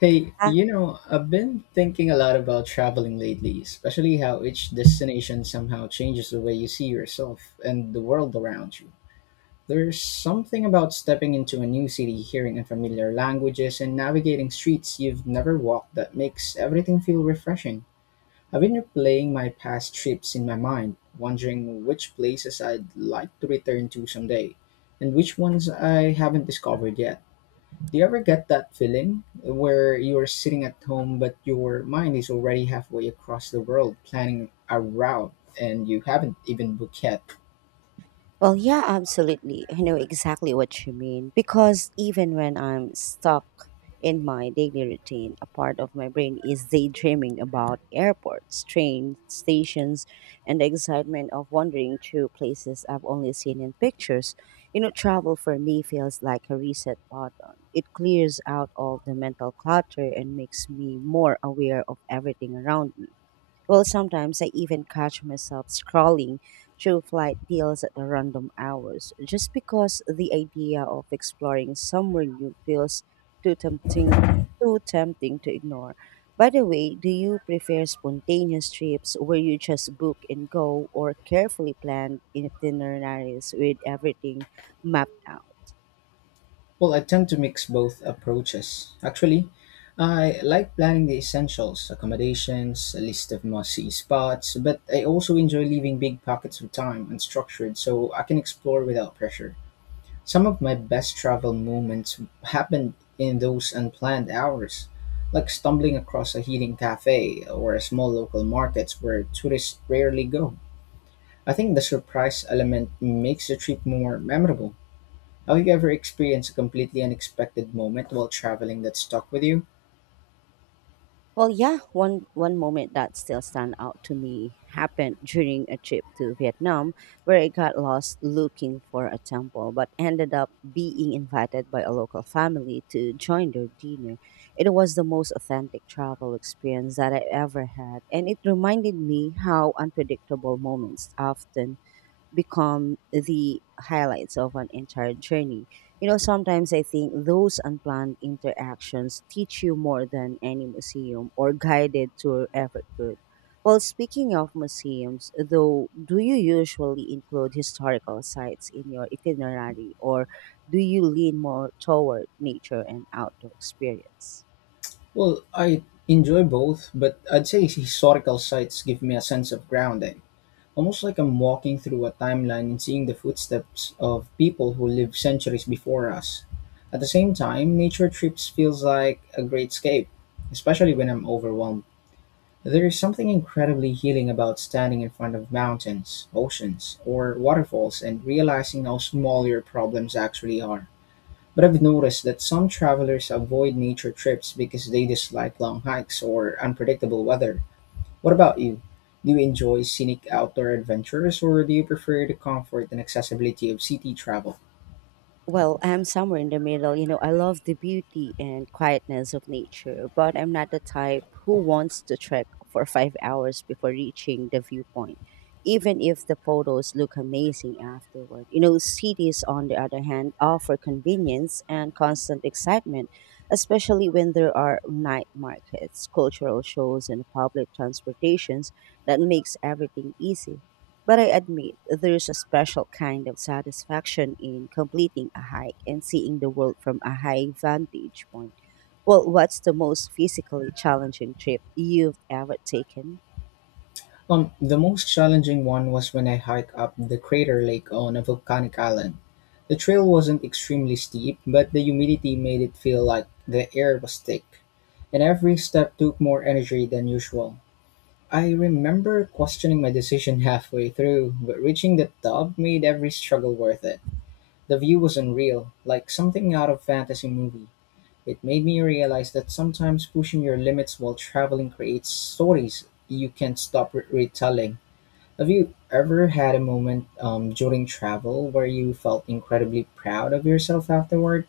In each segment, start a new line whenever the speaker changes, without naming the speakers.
Hey,
Uh,
you know, I've been thinking a lot about traveling lately, especially how each destination somehow changes the way you see yourself and the world around you. There's something about stepping into a new city, hearing unfamiliar languages, and navigating streets you've never walked that makes everything feel refreshing. I've been replaying my past trips in my mind, wondering which places I'd like to return to someday, and which ones I haven't discovered yet. Do you ever get that feeling where you're sitting at home but your mind is already halfway across the world planning a route and you haven't even booked yet?
yeah, absolutely. I know exactly what you mean, because even when I'm stuck in my daily routine, a part of my brain is daydreaming about airports, train stations, and the excitement of wandering through places I've only seen in pictures. Travel for me feels like a reset button. It clears out all the mental clutter and makes me more aware of everything around me. Sometimes I even catch myself scrolling through flight deals at the random hours just because the idea of exploring somewhere new feels too tempting, too tempting to ignore. By the way, do you prefer spontaneous trips where you just book and go, or carefully planned itineraries with everything mapped out?
Well, I tend to mix both approaches. Actually, I like planning the essentials, accommodations, a list of must-see spots, but I also enjoy leaving big pockets of time unstructured so I can explore without pressure. Some of my best travel moments happened in those unplanned hours, like stumbling across a hidden cafe or a small local market where tourists rarely go. I think the surprise element makes the trip more memorable. Have you ever experienced a completely unexpected moment while traveling that stuck with you?
Yeah, one moment that still stand out to me happened during a trip to Vietnam, where I got lost looking for a temple but ended up being invited by a local family to join their dinner. It was the most authentic travel experience that I ever had, and it reminded me how unpredictable moments often become the highlights of an entire journey. Sometimes I think those unplanned interactions teach you more than any museum or guided tour ever could. Speaking of museums, though, do you usually include historical sites in your itinerary, or do you lean more toward nature and outdoor experience?
Well, I enjoy both, but I'd say historical sites give me a sense of grounding. Almost like I'm walking through a timeline and seeing the footsteps of people who lived centuries before us. At the same time, nature trips feels like a great escape, especially when I'm overwhelmed. There is something incredibly healing about standing in front of mountains, oceans, or waterfalls and realizing how small your problems actually are. But I've noticed that some travelers avoid nature trips because they dislike long hikes or unpredictable weather. What about you? Do you enjoy scenic outdoor adventures or do you prefer the comfort and accessibility of city travel?
I'm somewhere in the middle. I love the beauty and quietness of nature, but I'm not the type who wants to trek for 5 hours before reaching the viewpoint, even if the photos look amazing afterward. Cities, on the other hand, offer convenience and constant excitement, especially when there are night markets, cultural shows, and public transportations that makes everything easy. But I admit there's a special kind of satisfaction in completing a hike and seeing the world from a high vantage point. What's the most physically challenging trip you've ever taken?
The most challenging one was when I hiked up the crater lake on a volcanic island. The trail wasn't extremely steep, but the humidity made it feel like the air was thick, and every step took more energy than usual. I remember questioning my decision halfway through, but reaching the top made every struggle worth it. The view was unreal, like something out of fantasy movie. It made me realize that sometimes pushing your limits while traveling creates stories you can't stop retelling. Have you ever had a moment during travel where you felt incredibly proud of yourself afterward?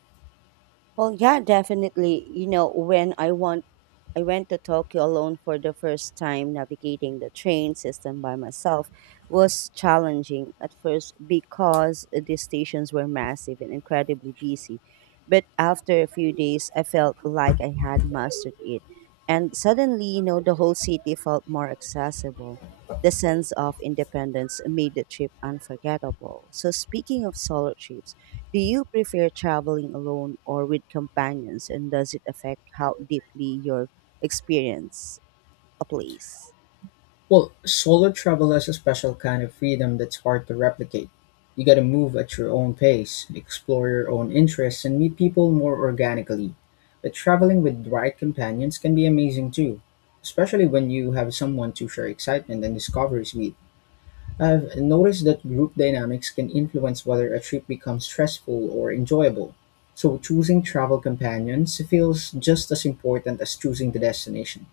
Yeah, definitely. You know, when I want I went to Tokyo alone for the first time. Navigating the train system by myself was challenging at first because the stations were massive and incredibly busy. But after a few days, I felt like I had mastered it. And suddenly, the whole city felt more accessible. The sense of independence made the trip unforgettable. So, speaking of solo trips, do you prefer traveling alone or with companions, and does it affect how deeply your experience a place?
Well, solo travel has a special kind of freedom that's hard to replicate. You gotta move at your own pace, explore your own interests, and meet people more organically. But traveling with the right companions can be amazing too, especially when you have someone to share excitement and discoveries with. I've noticed that group dynamics can influence whether a trip becomes stressful or enjoyable. So choosing travel companions feels just as important as choosing the destination.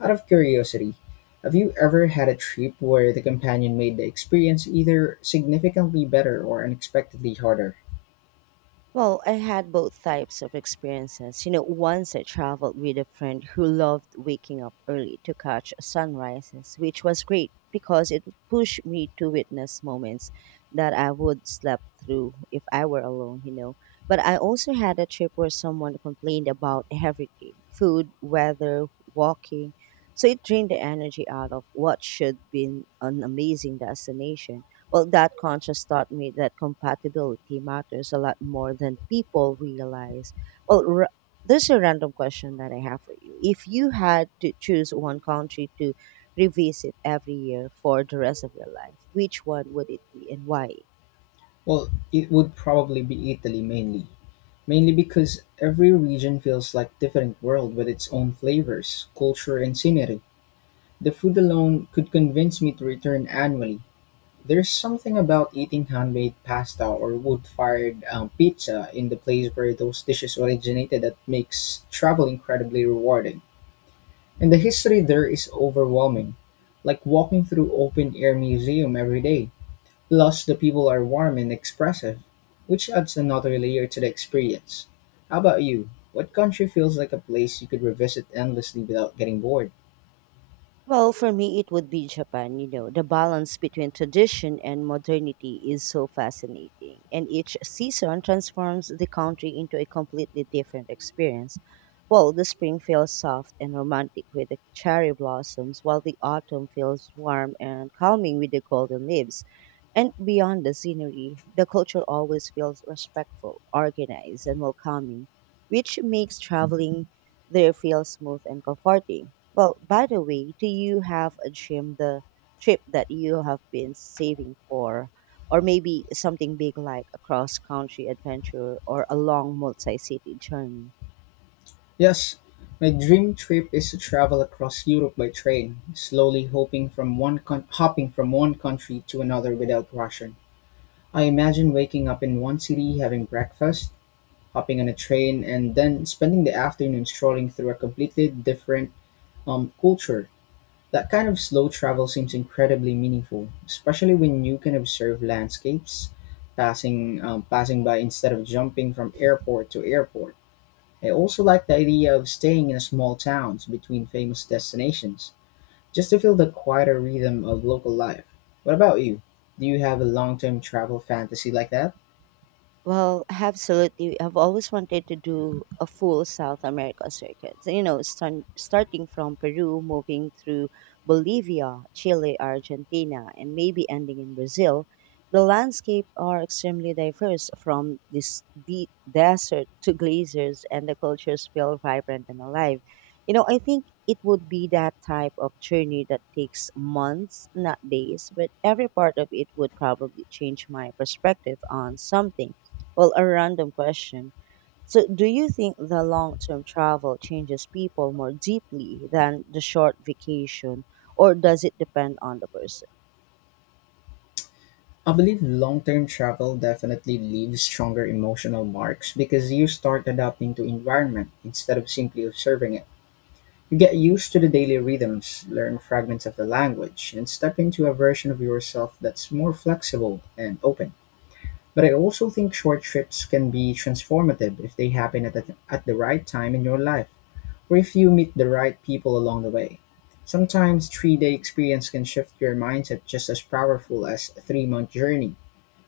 Out of curiosity, have you ever had a trip where the companion made the experience either significantly better or unexpectedly harder?
I had both types of experiences. Once I traveled with a friend who loved waking up early to catch sunrises, which was great because it pushed me to witness moments that I would slept through if I were alone. But I also had a trip where someone complained about everything: food, weather, walking. So it drained the energy out of what should be an amazing destination. That conscious taught me that compatibility matters a lot more than people realize. Well, r- there's a random question that I have for you. If you had to choose one country to revisit every year for the rest of your life, which one would it be and why?
Well, it would probably be Italy mainly. Mainly because every region feels like different world with its own flavors, culture, and scenery. The food alone could convince me to return annually. There's something about eating handmade pasta or wood fired pizza in the place where those dishes originated that makes travel incredibly rewarding. And the history there is overwhelming, like walking through open air museum every day. Plus, the people are warm and expressive, which adds another layer to the experience. How about you? What country feels like a place you could revisit endlessly without getting bored?
For me, it would be Japan. The balance between tradition and modernity is so fascinating, and each season transforms the country into a completely different experience. The spring feels soft and romantic with the cherry blossoms, while the autumn feels warm and calming with the golden leaves. And beyond the scenery, the culture always feels respectful, organized, and welcoming, which makes traveling there feel smooth and comforting. By the way, do you have a dream the trip that you have been saving for? Or maybe something big like a cross country adventure or a long multi city journey?
Yes, my dream trip is to travel across Europe by train, slowly hoping from one con- hopping from one country to another without rushing. I imagine waking up in one city, having breakfast, hopping on a train, and then spending the afternoon strolling through a completely different culture. That kind of slow travel seems incredibly meaningful, especially when you can observe landscapes passing by instead of jumping from airport to airport. I also like the idea of staying in a small towns between famous destinations, just to feel the quieter rhythm of local life. What about you? Do you have a long term travel fantasy like that?
Absolutely. I've always wanted to do a full South America circuit. So, starting from Peru, moving through Bolivia, Chile, Argentina, and maybe ending in Brazil. The landscape are extremely diverse, from this deep desert to glaciers, and the cultures feel vibrant and alive. I think it would be that type of journey that takes months, not days, but every part of it would probably change my perspective on something. A random question: so, do you think the long term travel changes people more deeply than the short vacation, or does it depend on the person?
I believe long term travel definitely leaves stronger emotional marks because you start adapting to environment instead of simply observing it. You get used to the daily rhythms, learn fragments of the language, and step into a version of yourself that's more flexible and open. But I also think short trips can be transformative if they happen at the right time in your life or if you meet the right people along the way. Sometimes three-day experience can shift your mindset just as powerful as a three-month journey.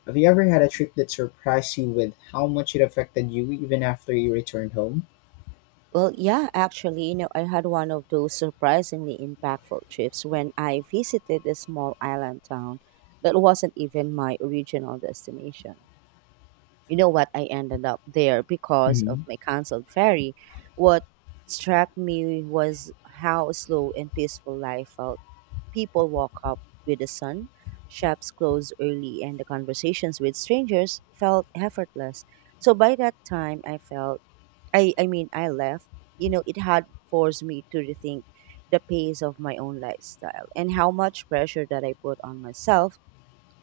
Have you ever had a trip that surprised you with how much it affected you even after you returned home?
Yeah, actually, I had one of those surprisingly impactful trips when I visited a small island town that wasn't even my original destination. You know what? I ended up there because of
Hmm.
my canceled ferry. What struck me was how slow and peaceful life felt. People woke up with the sun, shops closed early, and the conversations with strangers felt effortless. So by that time, I felt I mean, I left. It had forced me to rethink the pace of my own lifestyle and how much pressure that I put on myself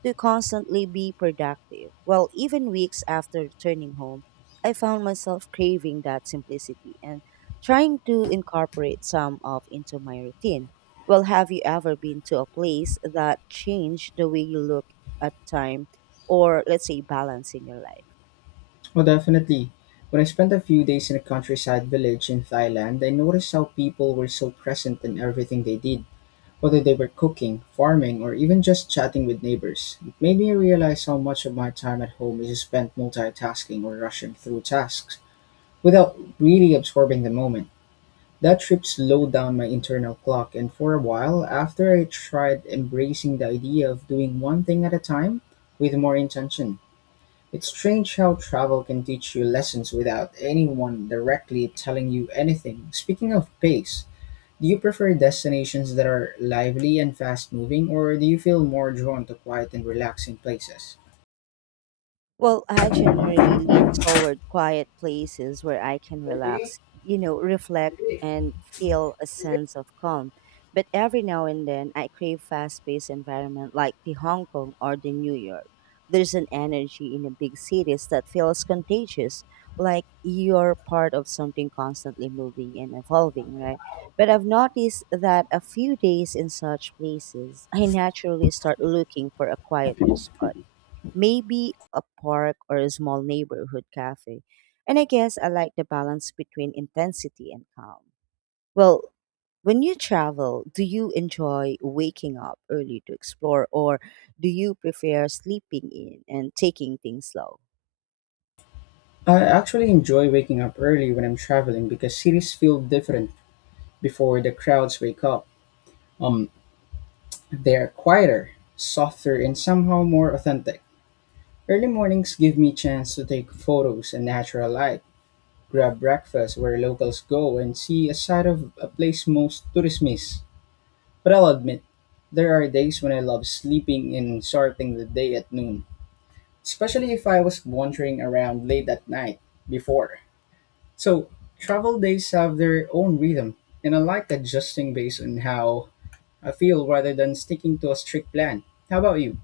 to constantly be productive. Even weeks after returning home, I found myself craving that simplicity and trying to incorporate some of into my routine. Have you ever been to a place that changed the way you look at time, or let's say balance in your life?
Well, definitely. When I spent a few days in a countryside village in Thailand, I noticed how people were so present in everything they did. Whether they were cooking, farming, or even just chatting with neighbors, it made me realize how much of my time at home is spent multitasking or rushing through tasks without really absorbing the moment. That trip slowed down my internal clock, and for a while after, I tried embracing the idea of doing one thing at a time with more intention. It's strange how travel can teach you lessons without anyone directly telling you anything. Speaking of pace, do you prefer destinations that are lively and fast moving, or do you feel more drawn to quiet and relaxing places?
I generally lean toward quiet places where I can relax, reflect and feel a sense of calm. But every now and then I crave fast-paced environment like the Hong Kong or the New York. There's an energy in the big cities that feels contagious, like you're part of something constantly moving and evolving, right? But I've noticed that a few days in such places, I naturally start looking for a quieter spot, maybe a park or a small neighborhood cafe. And I guess I like the balance between intensity and calm. Well, when you travel, do you enjoy waking up early to explore, or do you prefer sleeping in and taking things slow?
I actually enjoy waking up early when I'm traveling because cities feel different before the crowds wake up. Um, they're quieter, softer, and somehow more authentic. Early mornings give me a chance to take photos in natural light, grab breakfast where locals go, and see a side of a place most tourists miss. But I'll admit, there are days when I love sleeping and starting the day at noon, especially if I was wandering around late at night before. So, travel days have their own rhythm, and I like adjusting based on how I feel rather than sticking to a strict plan. How about you?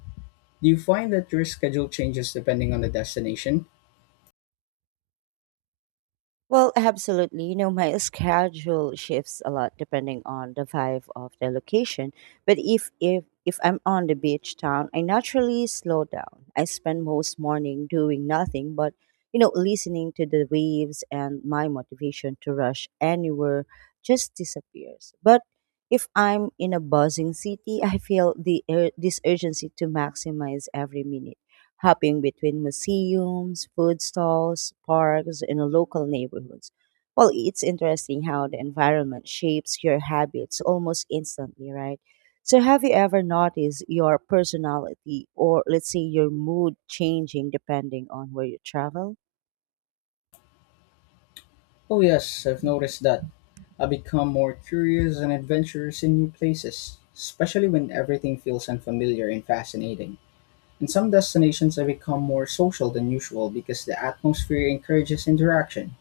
Do you find that your schedule changes depending on the destination?
Absolutely. My schedule shifts a lot depending on the vibe of the location. But if I'm on the beach town, I naturally slow down. I spend most morning doing nothing but, listening to the waves, and my motivation to rush anywhere just disappears. But if I'm in a buzzing city, I feel this urgency to maximize every minute, hopping between museums, food stalls, parks, and local neighborhoods. It's interesting how the environment shapes your habits almost instantly, right? So, have you ever noticed your personality, or, let's say, your mood changing depending on where you travel?
Oh, yes, I've noticed that. I become more curious and adventurous in new places, especially when everything feels unfamiliar and fascinating. In some destinations, I become more social than usual because the atmosphere encourages interaction,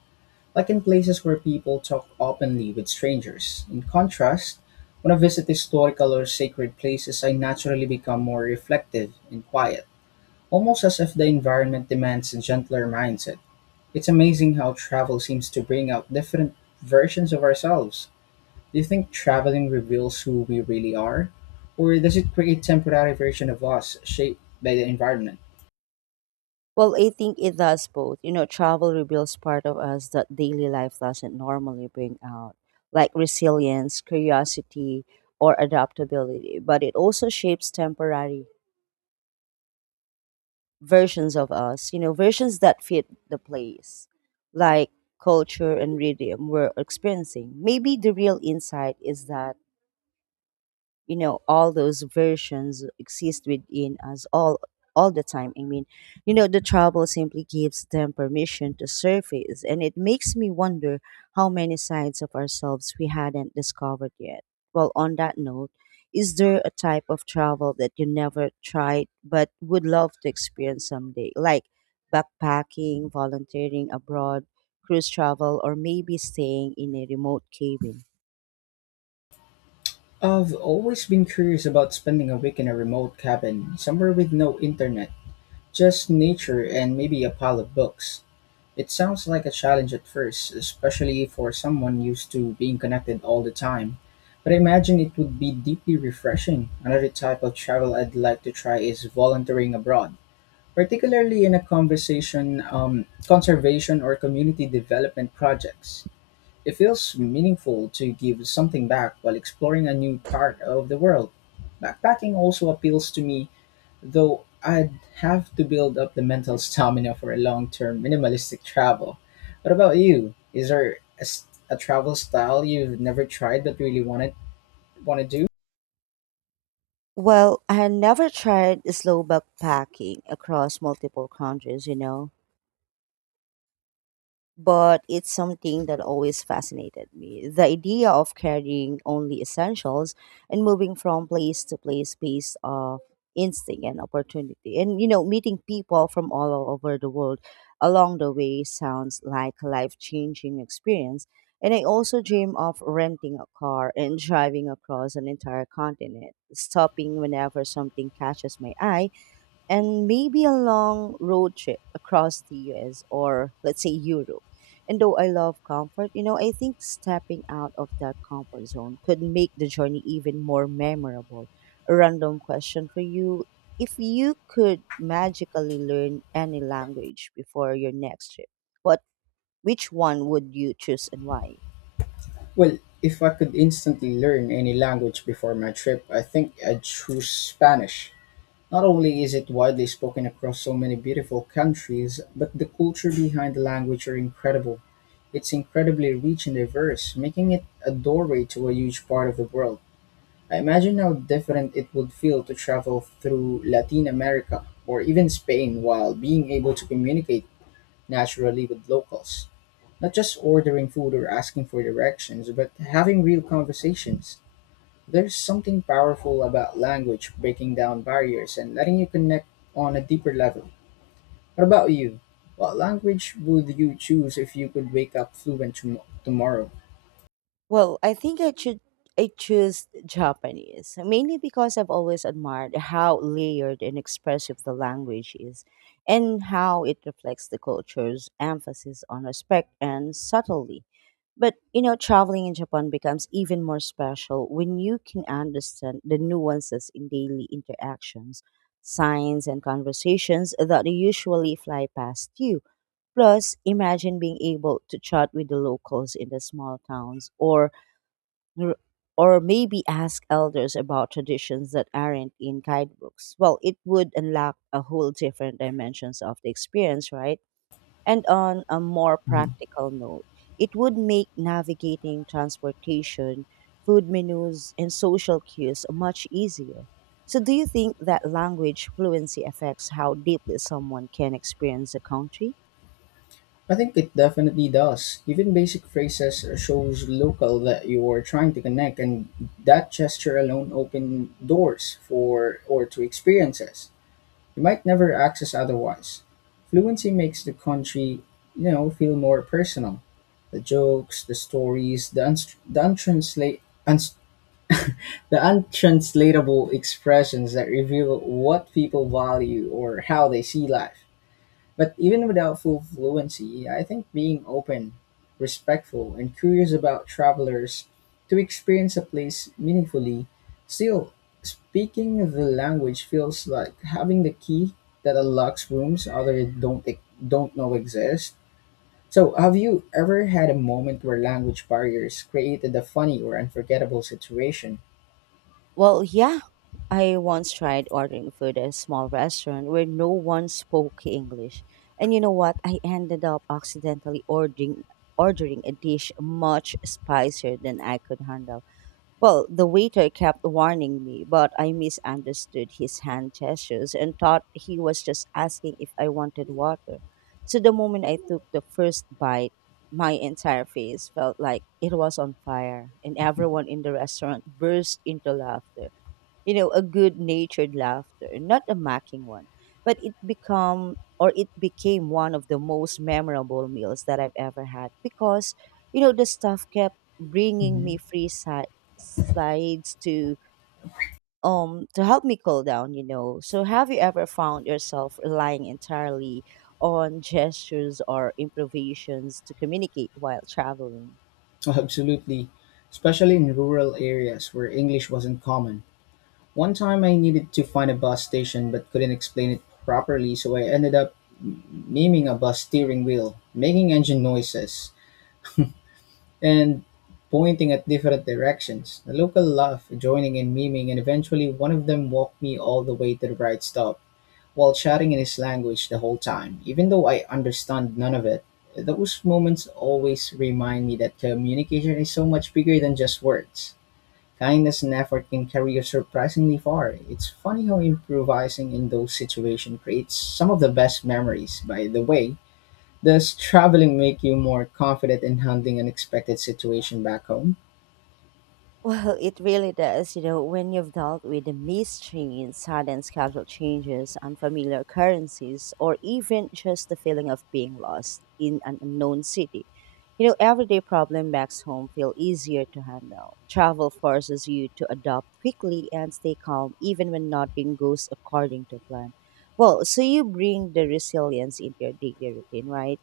like in places where people talk openly with strangers. In contrast, when I visit historical or sacred places, I naturally become more reflective and quiet, almost as if the environment demands a gentler mindset. It's amazing how travel seems to bring out different versions of ourselves. Do you think traveling reveals who we really are? Or does it create temporary version of us shaped by the environment?
I think it does both. Travel reveals part of us that daily life doesn't normally bring out, like resilience, curiosity, or adaptability, but it also shapes temporary versions of us, versions that fit the place, like culture and rhythm we're experiencing. Maybe the real insight is that all those versions exist within us all the time. I mean, the trouble simply gives them permission to surface, and it makes me wonder how many sides of ourselves we hadn't discovered yet. Well, on that note, is there a type of travel that you never tried but would love to experience someday, like backpacking, volunteering abroad, cruise travel, or maybe staying in a remote cabin?
I've always been curious about spending a week in a remote cabin, somewhere with no internet, just nature and maybe a pile of books. It sounds like a challenge at first, especially for someone used to being connected all the time. But I imagine it would be deeply refreshing. Another type of travel I'd like to try is volunteering abroad, particularly in conservation or community development projects. It feels meaningful to give something back while exploring a new part of the world. Backpacking also appeals to me, though I'd have to build up the mental stamina for a long term minimalistic travel. What about you? Is there a travel style you've never tried but really want to do?
I had never tried slow backpacking across multiple countries, but it's something that always fascinated me. The idea of carrying only essentials and moving from place to place based off instinct and opportunity. And meeting people from all over the world along the way sounds like a life changing experience. And I also dream of renting a car and driving across an entire continent, stopping whenever something catches my eye, and maybe a long road trip across the US, or let's say Europe. And though I love comfort, I think stepping out of that comfort zone could make the journey even more memorable. A random question for you: if you could magically learn any language before your next trip, what which one would you choose and why?
Well, if I could instantly learn any language before my trip, I think I'd choose Spanish. Not only is it widely spoken across so many beautiful countries, but the culture behind the language are incredible. It's incredibly rich and diverse, making it a doorway to a huge part of the world. I imagine how different it would feel to travel through Latin America or even Spain while being able to communicate naturally with locals. Not just ordering food or asking for directions, but having real conversations. There's something powerful about language breaking down barriers and letting you connect on a deeper level. What about you? What language would you choose if you could wake up fluent tomorrow?
I think I choose Japanese, mainly because I've always admired how layered and expressive the language is and how it reflects the culture's emphasis on respect and subtlety. But traveling in Japan becomes even more special when you can understand the nuances in daily interactions, signs, and conversations that usually fly past you. Plus, imagine being able to chat with the locals in the small towns, r- or maybe ask elders about traditions that aren't in guidebooks. It would unlock a whole different dimensions of the experience, right? And on a more
Mhm.
practical note, it would make navigating transportation, food menus, and social cues much easier. So, do you think that language fluency affects how deeply someone can experience a country?
I think it definitely does. Even basic phrases shows local that you are trying to connect, and that gesture alone open doors for or to experiences you might never access otherwise. Fluency makes the country, you know, feel more personal. The jokes, the stories, the unstr the untranslate uns- the untranslatable expressions that reveal what people value or how they see life. But even without full fluency, I think being open, respectful, and curious about travelers to experience a place meaningfully, still speaking the language feels like having the key that unlocks rooms others don't know exist. So, have you ever had a moment where language barriers created a funny or unforgettable situation?
Well, yeah. I once tried ordering food at a small restaurant where no one spoke English. And you know what? I ended up accidentally ordering a dish much spicier than I could handle. Well, the waiter kept warning me, but I misunderstood his hand gestures and thought he was just asking if I wanted water. So the moment I took the first bite, my entire face felt like it was on fire, and everyone in the restaurant burst into laughter, you know, a good natured laughter, not a mocking one. But it become or it became one of the most memorable meals that I've ever had because, you know, the staff kept bringing me
Mhm.
free slides to to help me cool down, you know. So have you ever found yourself relying entirely on gestures or improvisations to communicate while traveling?
Absolutely, especially in rural areas where English wasn't common. One time I needed to find a bus station but couldn't explain it properly, so I ended up m- miming a bus steering wheel, making engine noises, and pointing at different directions. The local laughed, joining in miming, and eventually one of them walked me all the way to the right stop while chatting in his language the whole time, even though I understand none of it. Those moments always remind me that communication is so much bigger than just words. Kindness and effort can carry you surprisingly far. It's funny how improvising in those situations creates some of the best memories. By the way, does traveling make you more confident in handling unexpected situation back home?
Well, it really does. You know, when you've dealt with the mistrains, sudden schedule changes, unfamiliar currencies, or even just the feeling of being lost in an unknown city, you know, everyday problem makes home feel easier to handle. Travel forces you to adapt quickly and stay calm, even when nothing goes according to plan. Well, so you bring the resilience into your daily routine, right?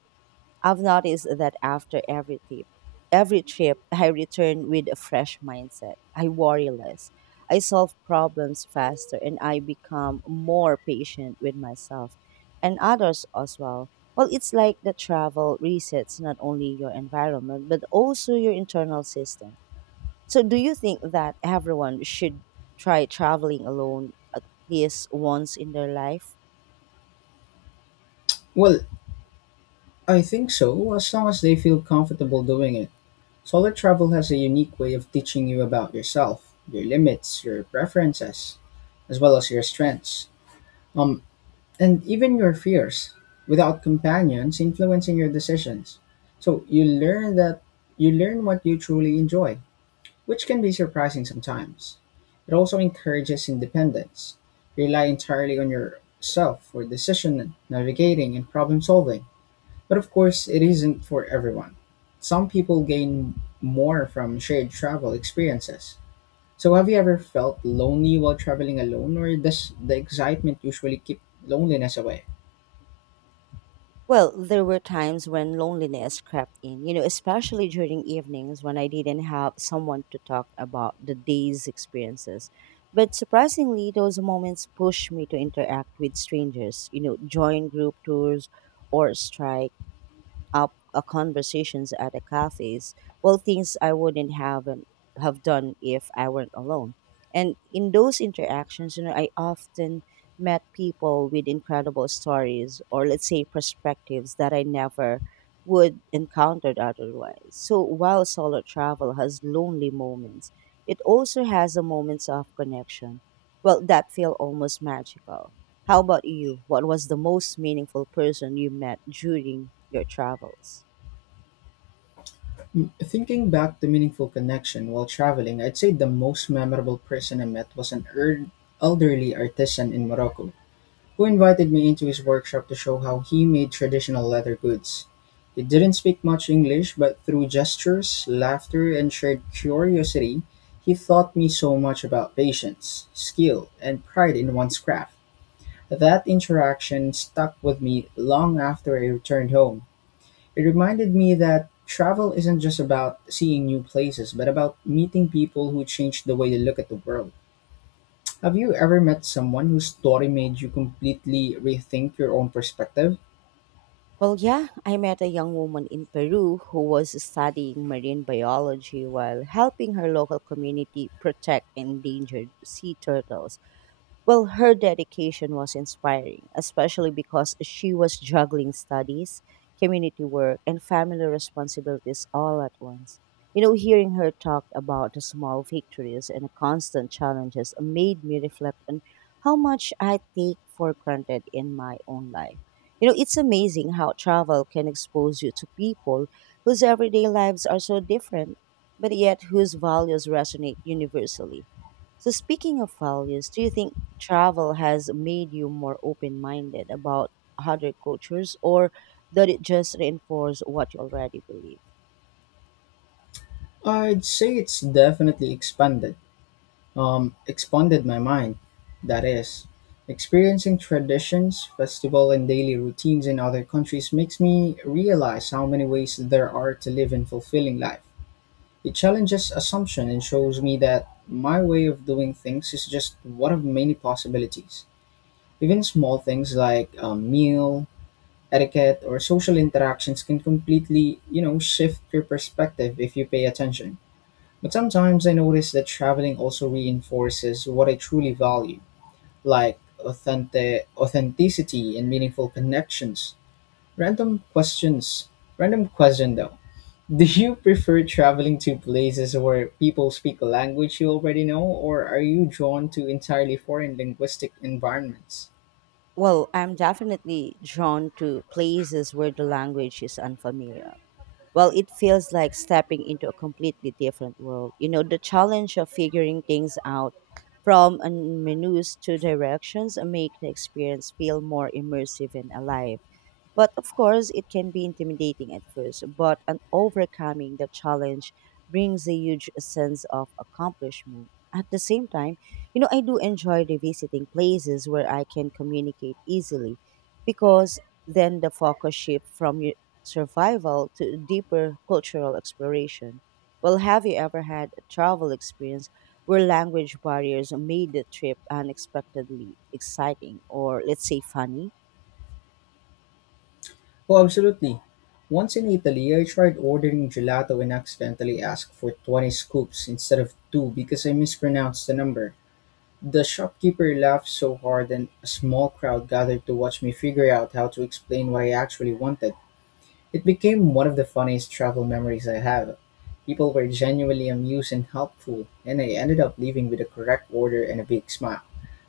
I've noticed that after every trip, I return with a fresh mindset. I worry less. I solve problems faster and I become more patient with myself and others as well. Well, it's like the travel resets not only your environment, but also your internal system. So, do you think that everyone should try traveling alone at least once in their life?
Well, I think so, as long as they feel comfortable doing it. Solo travel has a unique way of teaching you about yourself, your limits, your preferences, as well as your strengths. Um, and even your fears without companions influencing your decisions. So you learn what you truly enjoy, which can be surprising sometimes. It also encourages independence. Rely entirely on yourself for decision navigating and problem solving. But of course, it isn't for everyone. Some people gain more from shared travel experiences. So have you ever felt lonely while traveling alone or does the excitement usually keep loneliness away?
Well, there were times when loneliness crept in, you know, especially during evenings when I didn't have someone to talk about the day's experiences. But surprisingly, those moments pushed me to interact with strangers, you know, join group tours or strike up conversations at the cafes. Well, things I wouldn't have and have done if I weren't alone. And in those interactions, you know, I often met people with incredible stories or let's say perspectives that I never would encountered otherwise. So while solo travel has lonely moments, it also has a moments of connection. Well, that feel almost magical. How about you? What was the most meaningful person you met during your travels?
Mm, thinking back to meaningful connection while traveling, I'd say the most memorable person I met was an elderly artisan in Morocco who invited me into his workshop to show how he made traditional leather goods. He didn't speak much English, but through gestures, laughter, and shared curiosity, he taught me so much about patience, skill, and pride in one's craft. That interaction stuck with me long after I returned home. It reminded me that travel isn't just about seeing new places, but about meeting people who change the way you look at the world. Have you ever met someone whose story made you completely rethink your own perspective?
Well, yeah, I met a young woman in Peru who was studying marine biology while helping her local community protect endangered sea turtles. Well, her dedication was inspiring, especially because she was juggling studies, community work, and family responsibilities all at once. You know, hearing her talk about the small victories and the constant challenges made me reflect on how much I take for granted in my own life. You know, it's amazing how travel can expose you to people whose everyday lives are so different, but yet whose values resonate universally. So, speaking of values, do you think travel has made you more open minded about other cultures, or did it just reinforce what you already believe?
I'd say it's definitely expanded. Expanded my mind, that is. Experiencing traditions, festival, and daily routines in other countries makes me realize how many ways there are to live and fulfilling life. It challenges assumption and shows me that my way of doing things is just one of many possibilities. Even small things like a meal, etiquette, or social interactions can completely, you know, shift your perspective if you pay attention. But sometimes I notice that traveling also reinforces what I truly value, like authenticity and meaningful connections. Random questions, random question though, do you prefer traveling to places where people speak a language you already know, or are you drawn to entirely foreign linguistic environments?
Well, I'm definitely drawn to places where the language is unfamiliar. Well, it feels like stepping into a completely different world. You know, the challenge of figuring things out from a menus to directions make the experience feel more immersive and alive. But of course, it can be intimidating at first, but an overcoming the challenge brings a huge sense of accomplishment. At the same time, you know, I do enjoy revisiting places where I can communicate easily because then the focus shift from survival to deeper cultural exploration. Well, have you ever had a travel experience where language barriers made the trip unexpectedly exciting or, let's say, funny?
Oh, absolutely. Once in Italy, I tried ordering gelato and accidentally asked for 20 scoops instead of two because I mispronounced the number. The shopkeeper laughed so hard, and a small crowd gathered to watch me figure out how to explain what I actually wanted. It became one of the funniest travel memories I have. People were genuinely amused and helpful, and I ended up leaving with a correct order and a big smile.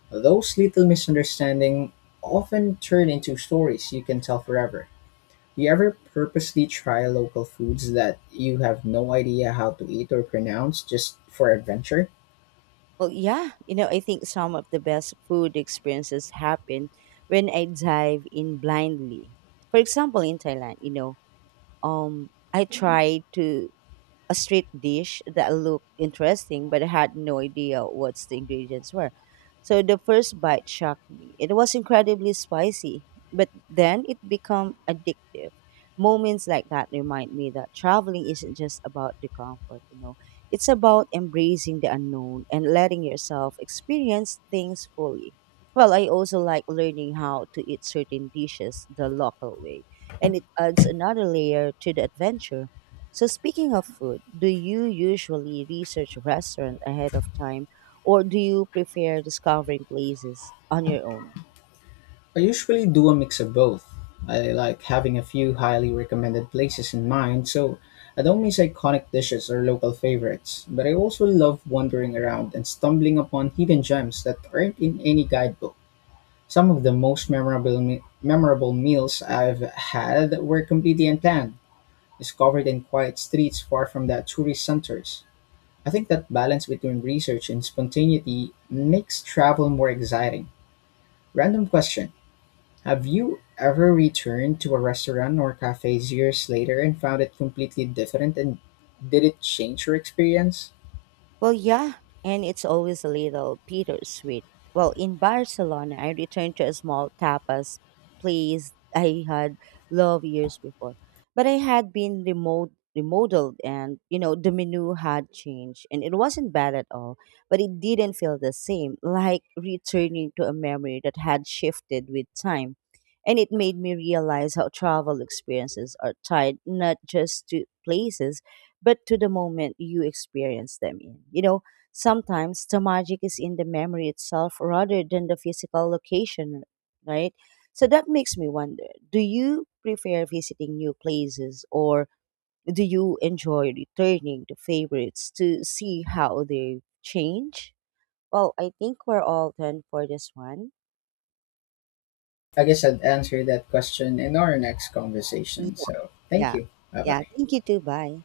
Those little misunderstandings often turn into stories you can tell forever. Do you ever purposely try local foods that you have no idea how to eat or pronounce just for adventure?
Well, yeah, you know, I think some of the best food experiences happen when I dive in blindly. For example, in Thailand, you know, I tried to a street dish that looked interesting, but I had no idea what the ingredients were. So the first bite shocked me. It was incredibly spicy, but then it became addictive. Moments like that remind me that traveling isn't just about the comfort, you know. It's about embracing the unknown and letting yourself experience things fully. Well, I also like learning how to eat certain dishes the local way, and it adds another layer to the adventure. So, speaking of food, do you usually research a restaurant ahead of time or do you prefer discovering places on your own?
I usually do a mix of both. I like having a few highly recommended places in mind, so I don't miss iconic dishes or local favorites, but I also love wandering around and stumbling upon hidden gems that aren't in any guidebook. Some of the most memorable memorable meals I've had were completely unplanned, discovered in quiet streets far from the tourist centers. I think that balance between research and spontaneity makes travel more exciting. Random question. Have you ever returned to a restaurant or cafe years later and found it completely different, and did it change your experience?
Well, yeah, and it's always a little bittersweet. Well, in Barcelona, I returned to a small tapas place I had loved years before, but I had been remote remodeled and you know the menu had changed and it wasn't bad at all, but it didn't feel the same, like returning to a memory that had shifted with time. And it made me realize how travel experiences are tied not just to places but to the moment you experience them in. You know, sometimes the magic is in the memory itself rather than the physical location, right? So that makes me wonder, do you prefer visiting new places or do you enjoy returning to favorites to see how they change? Well, I think we're all done for this one.
I guess I'd answer that question in our next
Yeah.
conversation. So thank
Yeah.
you. Bye
Yeah.
bye.
Thank you too. Bye.